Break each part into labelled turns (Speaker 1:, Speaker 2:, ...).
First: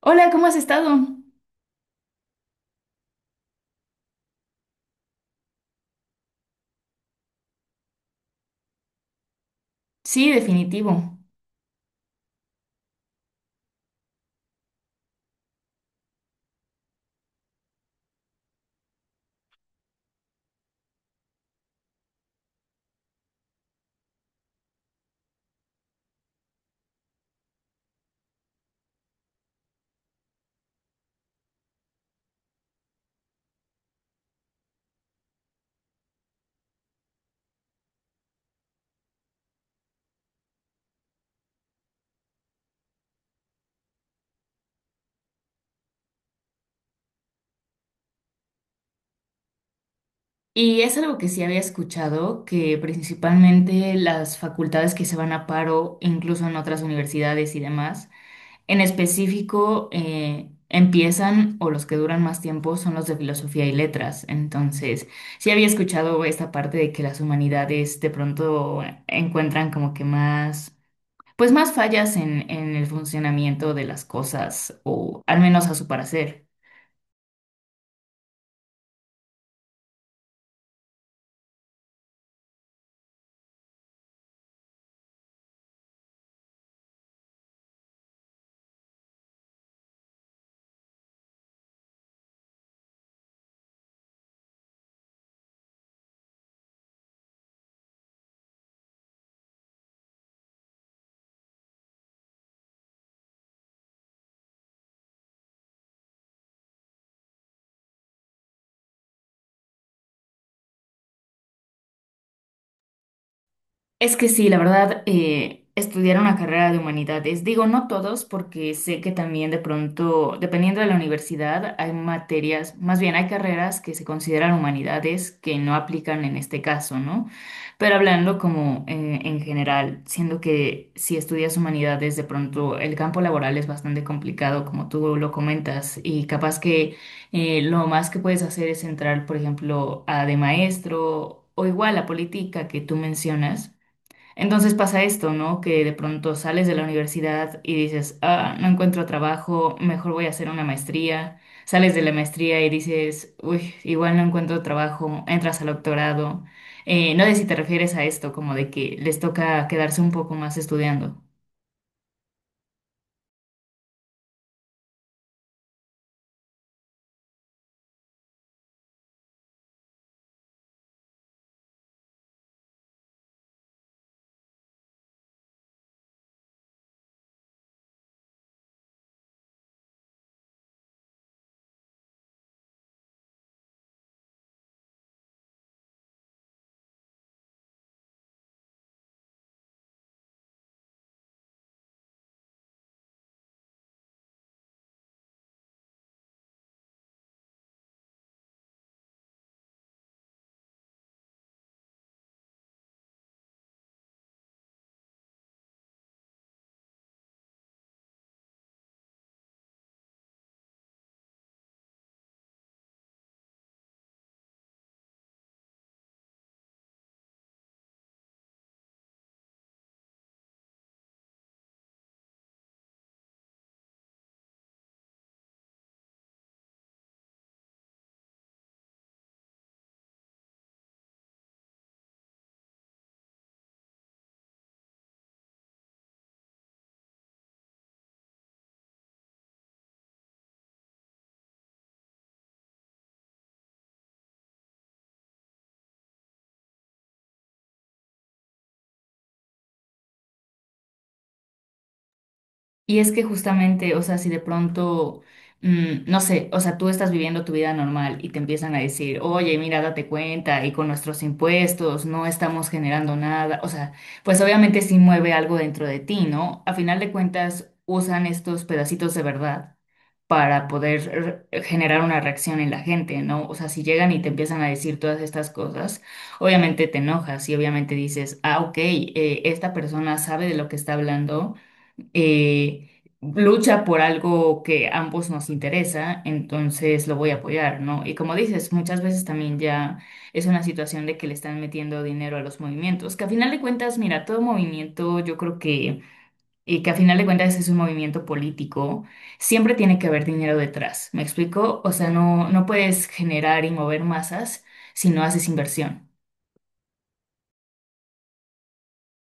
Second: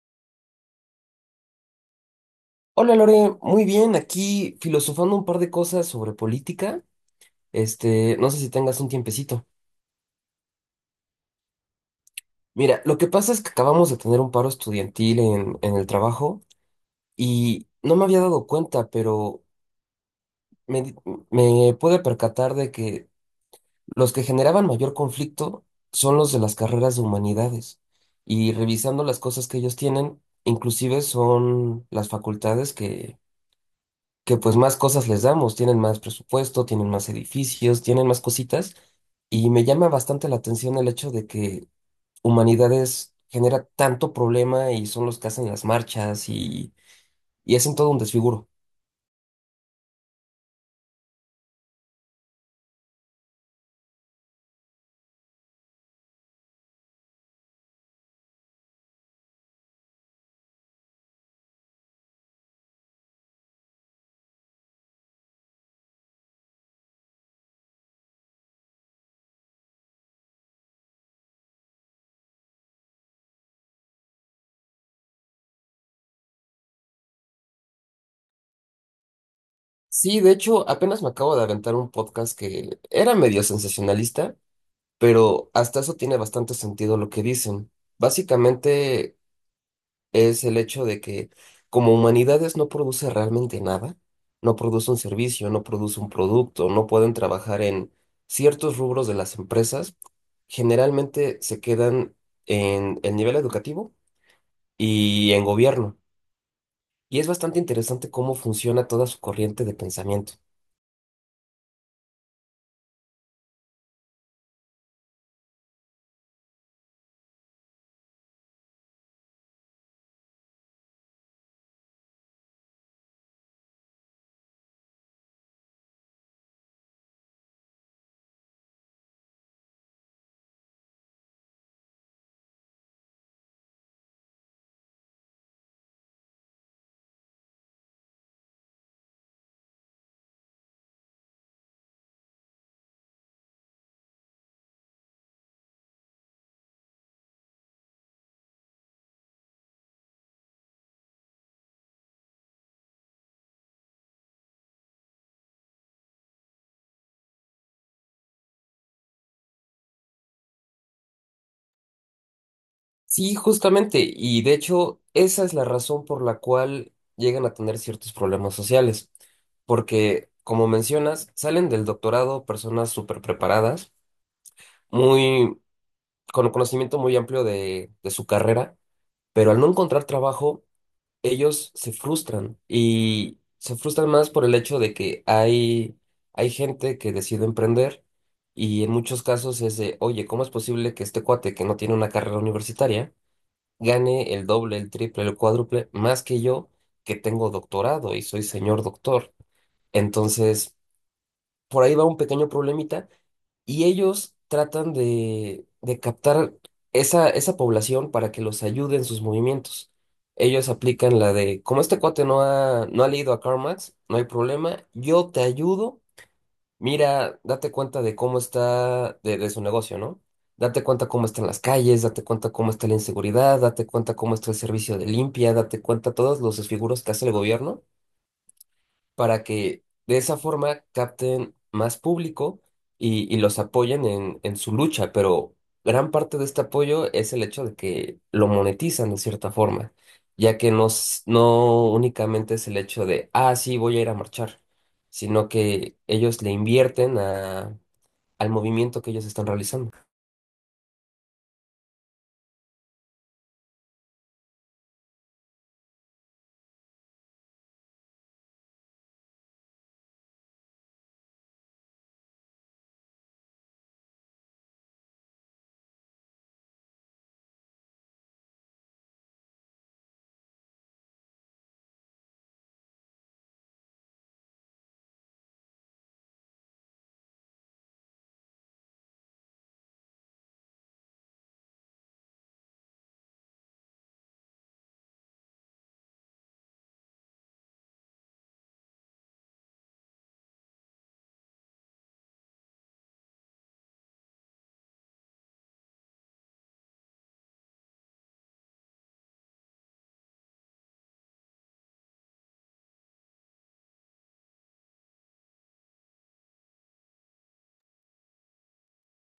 Speaker 1: Hola, ¿cómo has estado?
Speaker 2: Hola Lore, muy bien, aquí filosofando un par de cosas sobre política. Este, no sé si tengas un tiempecito.
Speaker 1: Sí, definitivo.
Speaker 2: Mira, lo que pasa es que acabamos de tener un paro estudiantil en el trabajo y no me había dado cuenta, pero me, di- me pude percatar de que los que generaban mayor conflicto son los de las carreras de humanidades. Y revisando las cosas que ellos tienen, inclusive son las facultades que pues más cosas les damos, tienen más presupuesto, tienen más edificios, tienen más cositas, y me llama bastante la atención el hecho de que Humanidades genera tanto problema y son los que hacen las marchas y hacen todo un desfiguro.
Speaker 1: Y es algo que sí había escuchado, que principalmente las facultades que se van a paro, incluso en otras universidades y demás, en específico empiezan o los que duran más tiempo son los de Filosofía y Letras. Entonces, sí había escuchado esta parte de que las humanidades de pronto encuentran como que Pues más fallas en el funcionamiento de las cosas, o al menos a su parecer.
Speaker 2: Sí, de hecho, apenas me acabo de aventar un podcast que era medio sensacionalista, pero hasta eso tiene bastante sentido lo que dicen. Básicamente es el hecho de que como humanidades no produce realmente nada, no produce un servicio, no produce un producto, no pueden trabajar en ciertos rubros de las empresas, generalmente se quedan en el nivel educativo y en gobierno. Y es bastante interesante cómo funciona toda su corriente de pensamiento.
Speaker 1: Es que sí, la verdad, estudiar una carrera de humanidades, digo, no todos, porque sé que también de pronto, dependiendo de la universidad, hay materias, más bien hay carreras que se consideran humanidades que no aplican en este caso, ¿no? Pero hablando como en general, siendo que si estudias humanidades, de pronto el campo laboral es bastante complicado, como tú lo comentas, y capaz que lo más que puedes hacer es entrar, por ejemplo, a de maestro o igual a política que tú mencionas, entonces pasa esto, ¿no? Que de pronto sales de la universidad y dices, ah, no encuentro trabajo, mejor voy a hacer una maestría. Sales de la maestría y dices, uy, igual no encuentro trabajo, entras al doctorado. No sé si te refieres a esto, como de que les toca quedarse un poco más estudiando.
Speaker 2: Sí, justamente, y de hecho esa es la razón por la cual llegan a tener ciertos problemas sociales, porque como mencionas, salen del doctorado personas súper preparadas, muy, con un conocimiento muy amplio de su carrera, pero al no encontrar trabajo, ellos se frustran y se frustran más por el hecho de que hay gente que decide emprender y en muchos casos es de, oye, ¿cómo es posible que este cuate que no tiene una carrera universitaria gane el doble, el triple, el cuádruple más que yo que tengo doctorado y soy señor doctor? Entonces, por ahí va un pequeño problemita y ellos tratan de captar esa población para que los ayude en sus movimientos. Ellos aplican la de, como este cuate no ha leído a Karl Marx, no hay problema, yo te ayudo, mira, date cuenta de cómo está, de su negocio, ¿no? Date cuenta cómo están las calles, date cuenta cómo está la inseguridad, date cuenta cómo está el servicio de limpia, date cuenta todos los desfiguros que hace el gobierno para que de esa forma capten más público y los apoyen en su lucha, pero gran parte de este apoyo es el hecho de que lo monetizan de cierta forma, ya que no únicamente es el hecho de, ah, sí, voy a ir a marchar, sino que ellos le invierten a, al movimiento que ellos están realizando.
Speaker 1: Y es que justamente, o sea, si de pronto, no sé, o sea, tú estás viviendo tu vida normal y te empiezan a decir, oye, mira, date cuenta, y con nuestros impuestos no estamos generando nada, o sea, pues obviamente sí mueve algo dentro de ti, ¿no? A final de cuentas, usan estos pedacitos de verdad para poder generar una reacción en la gente, ¿no? O sea, si llegan y te empiezan a decir todas estas cosas, obviamente te enojas y obviamente dices, ah, ok, esta persona sabe de lo que está hablando eh, lucha por algo que ambos nos interesa, entonces lo voy a apoyar, ¿no? Y como dices, muchas veces también ya es una situación de que le están metiendo dinero a los movimientos, que a final de cuentas, mira, todo movimiento, yo creo que, y que a final de cuentas es un movimiento político, siempre tiene que haber dinero detrás, ¿me explico? O sea, no, no puedes generar y mover masas si no haces inversión.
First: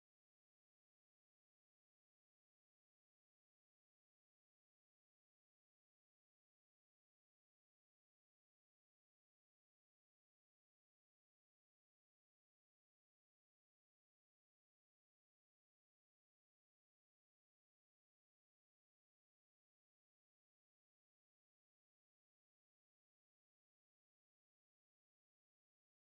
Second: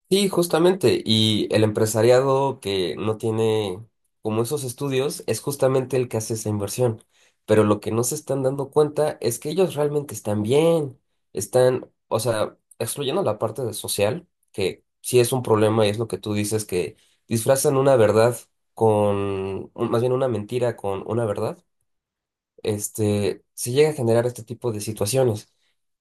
Speaker 2: Sí, justamente. Y el empresariado que no tiene como esos estudios es justamente el que hace esa inversión. Pero lo que no se están dando cuenta es que ellos realmente están bien. Están, o sea, excluyendo la parte de social, que sí es un problema y es lo que tú dices, que disfrazan una verdad con, más bien una mentira con una verdad este, se llega a generar este tipo de situaciones.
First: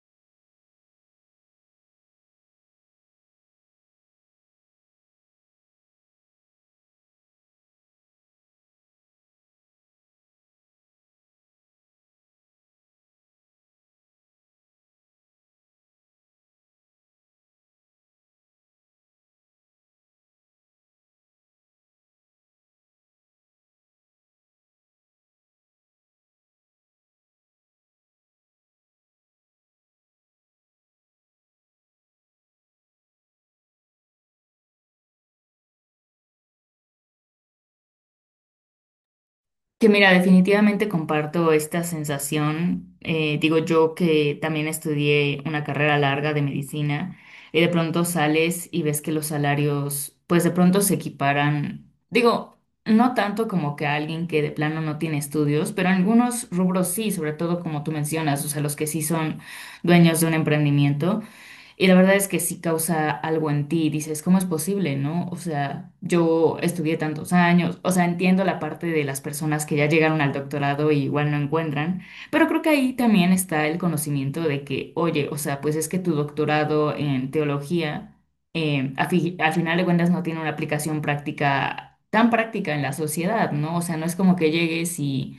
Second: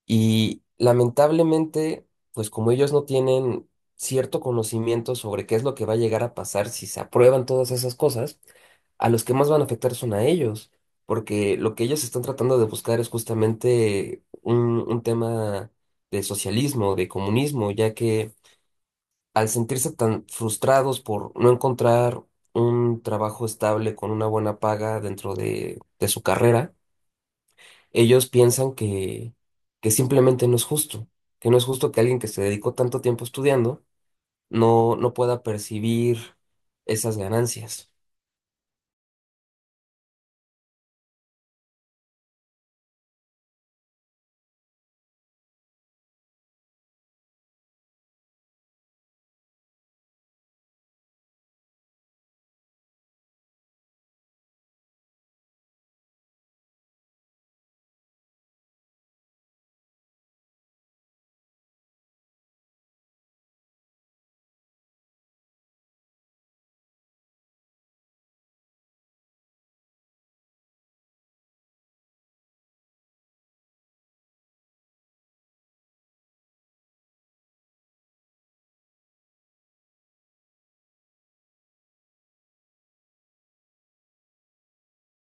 Speaker 2: Y lamentablemente, pues como ellos no tienen cierto conocimiento sobre qué es lo que va a llegar a pasar si se aprueban todas esas cosas, a los que más van a afectar son a ellos, porque lo que ellos están tratando de buscar es justamente un tema de socialismo, de comunismo, ya que al sentirse tan frustrados por no encontrar un trabajo estable con una buena paga dentro de su carrera, ellos piensan que simplemente no es justo, que no es justo que alguien que se dedicó tanto tiempo estudiando no pueda percibir esas ganancias.
Speaker 1: Que mira, definitivamente comparto esta sensación. Digo yo que también estudié una carrera larga de medicina y de pronto sales y ves que los salarios pues de pronto se equiparan. Digo, no tanto como que a alguien que de plano no tiene estudios, pero en algunos rubros sí, sobre todo como tú mencionas, o sea, los que sí son dueños de un emprendimiento. Y la verdad es que sí causa algo en ti, dices, ¿cómo es posible, no? O sea, yo estudié tantos años, o sea, entiendo la parte de las personas que ya llegaron al doctorado y igual no encuentran, pero creo que ahí también está el conocimiento de que, oye, o sea, pues es que tu doctorado en teología, al final de cuentas no tiene una aplicación práctica, tan práctica en la sociedad, ¿no? O sea, no es como que llegues y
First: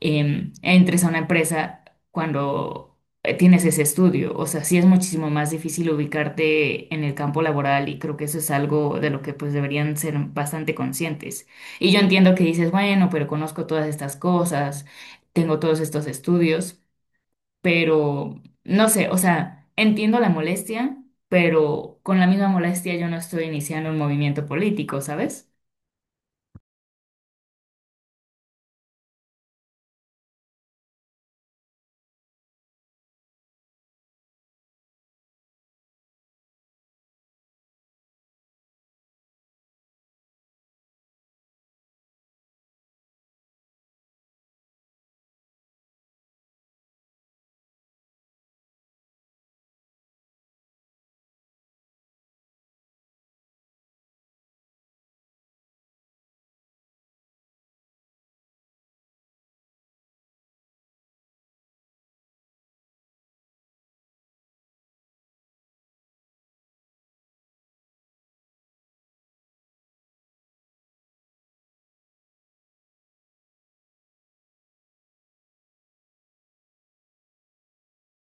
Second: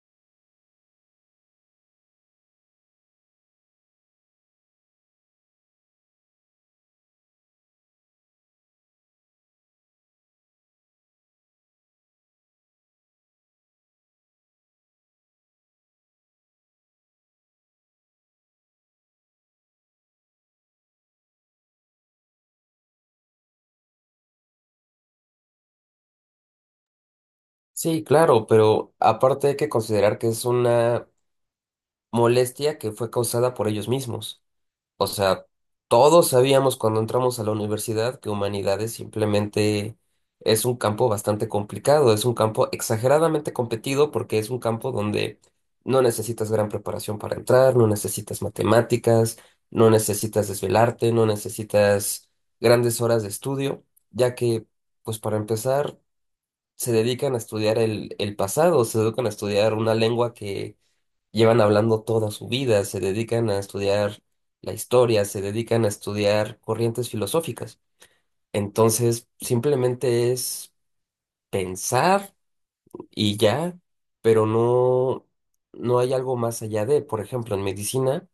Speaker 1: entres a una empresa cuando tienes ese estudio. O sea, sí es muchísimo más difícil ubicarte en el campo laboral y creo que eso es algo de lo que pues deberían ser bastante conscientes. Y yo entiendo que dices, bueno, pero conozco todas estas cosas, tengo todos estos estudios, pero no sé, o sea, entiendo la molestia, pero con la misma molestia yo no estoy iniciando un movimiento político, ¿sabes?
Speaker 2: Sí, claro, pero aparte hay que considerar que es una molestia que fue causada por ellos mismos. O sea, todos sabíamos cuando entramos a la universidad que humanidades simplemente es un campo bastante complicado, es un campo exageradamente competido porque es un campo donde no necesitas gran preparación para entrar, no necesitas matemáticas, no necesitas desvelarte, no necesitas grandes horas de estudio, ya que, pues para empezar, se dedican a estudiar el pasado, se dedican a estudiar una lengua que llevan hablando toda su vida, se dedican a estudiar la historia, se dedican a estudiar corrientes filosóficas. Entonces, simplemente es pensar y ya, pero no, no hay algo más allá de, por ejemplo, en medicina,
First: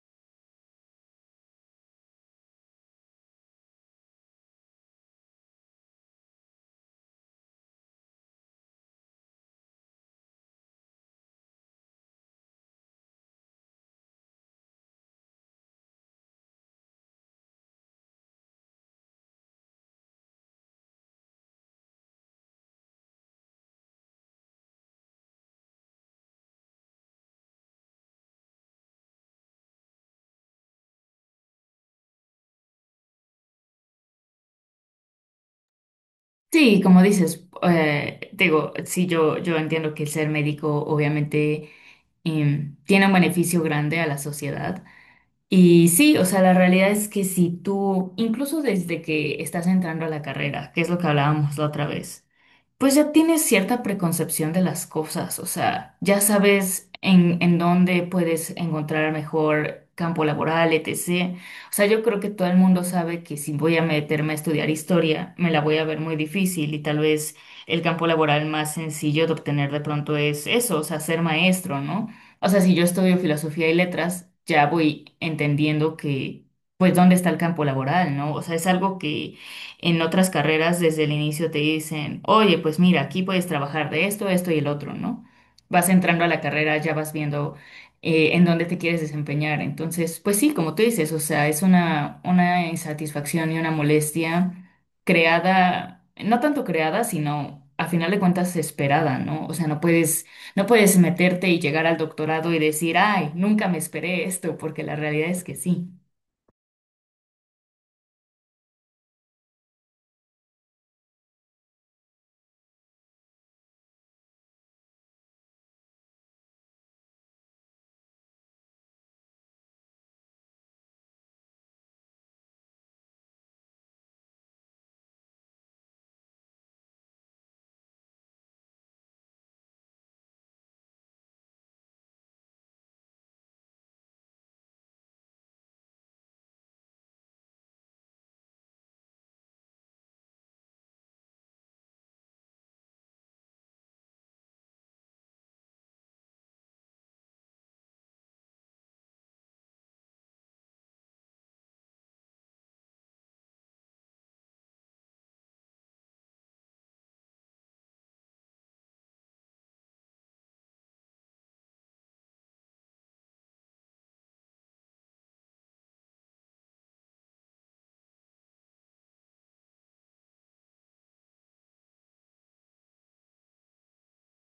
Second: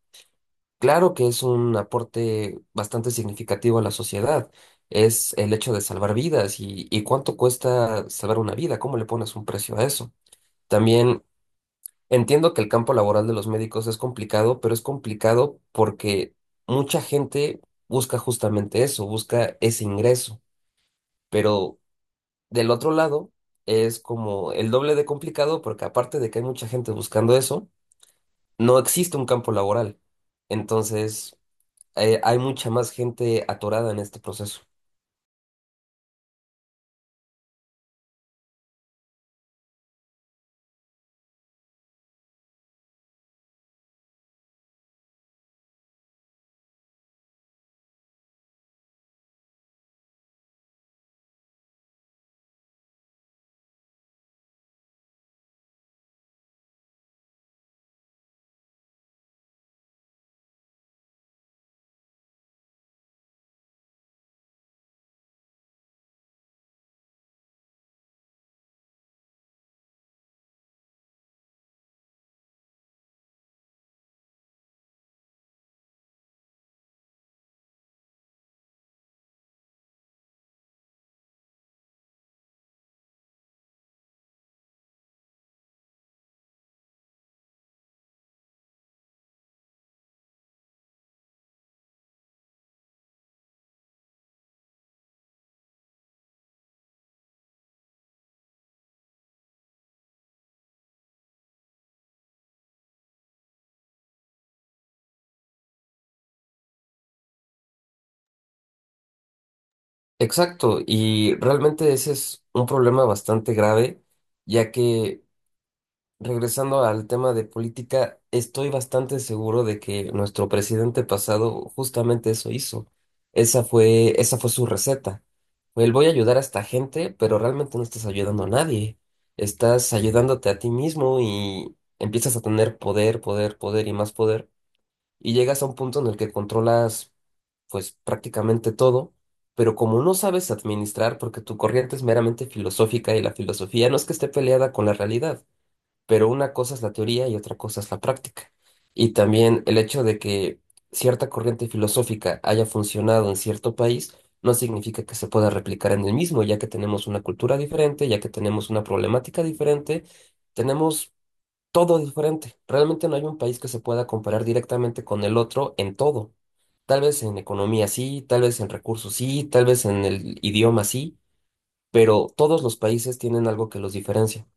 Speaker 2: claro que es un aporte bastante significativo a la sociedad. Es el hecho de salvar vidas y cuánto cuesta salvar una vida, cómo le pones un precio a eso. También entiendo que el campo laboral de los médicos es complicado, pero es complicado porque mucha gente busca justamente eso, busca ese ingreso. Pero del otro lado es como el doble de complicado porque aparte de que hay mucha gente buscando eso, no existe un campo laboral. Entonces, hay mucha más gente atorada en este proceso.
Speaker 1: Sí, como dices, digo, sí, yo entiendo que el ser médico obviamente tiene un beneficio grande a la sociedad. Y sí, o sea, la realidad es que si tú, incluso desde que estás entrando a la carrera, que es lo que hablábamos la otra vez, pues ya tienes cierta preconcepción de las cosas, o sea, ya sabes en dónde puedes encontrar mejor campo laboral, etc. O sea, yo creo que todo el mundo sabe que si voy a meterme a estudiar historia, me la voy a ver muy difícil y tal vez el campo laboral más sencillo de obtener de pronto es eso, o sea, ser maestro, ¿no? O sea, si yo estudio filosofía y letras, ya voy entendiendo que, pues, dónde está el campo laboral, ¿no? O sea, es algo que en otras carreras desde el inicio te dicen, oye, pues mira, aquí puedes trabajar de esto, esto y el otro, ¿no? Vas entrando a la carrera, ya vas viendo en dónde te quieres desempeñar. Entonces, pues sí, como tú dices, o sea, es una insatisfacción y una molestia creada, no tanto creada, sino a final de cuentas esperada, ¿no? O sea, no puedes meterte y llegar al doctorado y decir, ay, nunca me esperé esto, porque la realidad es que sí.
Speaker 2: Exacto, y realmente ese es un problema bastante grave, ya que regresando al tema de política, estoy bastante seguro de que nuestro presidente pasado justamente eso hizo. Esa fue su receta. Fue el voy a ayudar a esta gente, pero realmente no estás ayudando a nadie. Estás ayudándote a ti mismo y empiezas a tener poder, poder, poder y más poder. Y llegas a un punto en el que controlas, pues, prácticamente todo. Pero como no sabes administrar, porque tu corriente es meramente filosófica y la filosofía no es que esté peleada con la realidad, pero una cosa es la teoría y otra cosa es la práctica. Y también el hecho de que cierta corriente filosófica haya funcionado en cierto país no significa que se pueda replicar en el mismo, ya que tenemos una cultura diferente, ya que tenemos una problemática diferente, tenemos todo diferente. Realmente no hay un país que se pueda comparar directamente con el otro en todo. Tal vez en economía sí, tal vez en recursos sí, tal vez en el idioma sí, pero todos los países tienen algo que los diferencia.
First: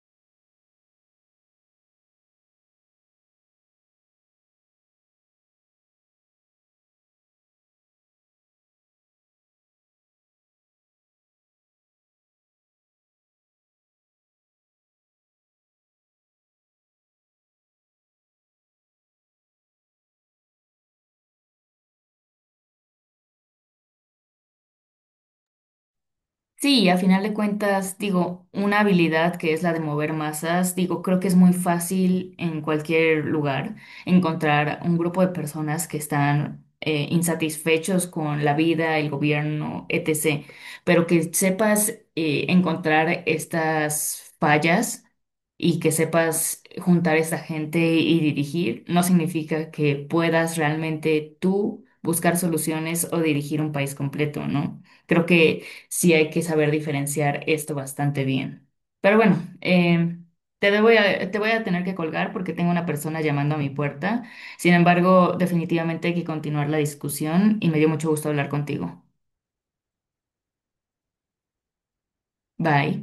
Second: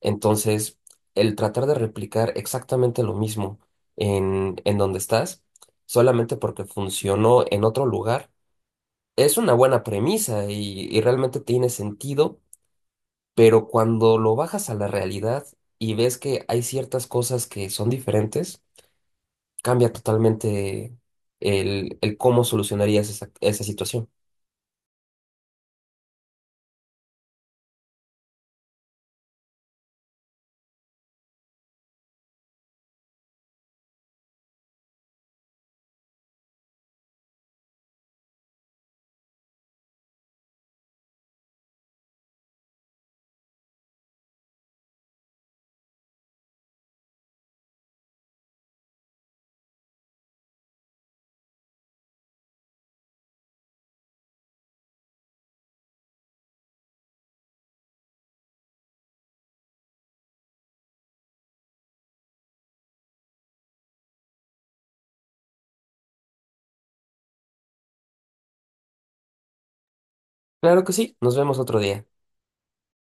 Speaker 2: Entonces, el tratar de replicar exactamente lo mismo en donde estás, solamente porque funcionó en otro lugar, es una buena premisa y realmente tiene sentido, pero cuando lo bajas a la realidad y ves que hay ciertas cosas que son diferentes, cambia totalmente el cómo solucionarías esa situación.
Speaker 1: Sí, a final de cuentas, digo, una habilidad que es la de mover masas, digo, creo que es muy fácil en cualquier lugar encontrar un grupo de personas que están insatisfechos con la vida, el gobierno, etc. Pero que sepas encontrar estas fallas y que sepas juntar a esta gente y dirigir, no significa que puedas realmente tú buscar soluciones o dirigir un país completo, ¿no? Creo que sí hay que saber diferenciar esto bastante bien. Pero bueno, te voy a tener que colgar porque tengo una persona llamando a mi puerta. Sin embargo, definitivamente hay que continuar la discusión y me dio mucho gusto hablar contigo.
Speaker 2: Claro que sí, nos vemos otro día.
Speaker 1: Bye.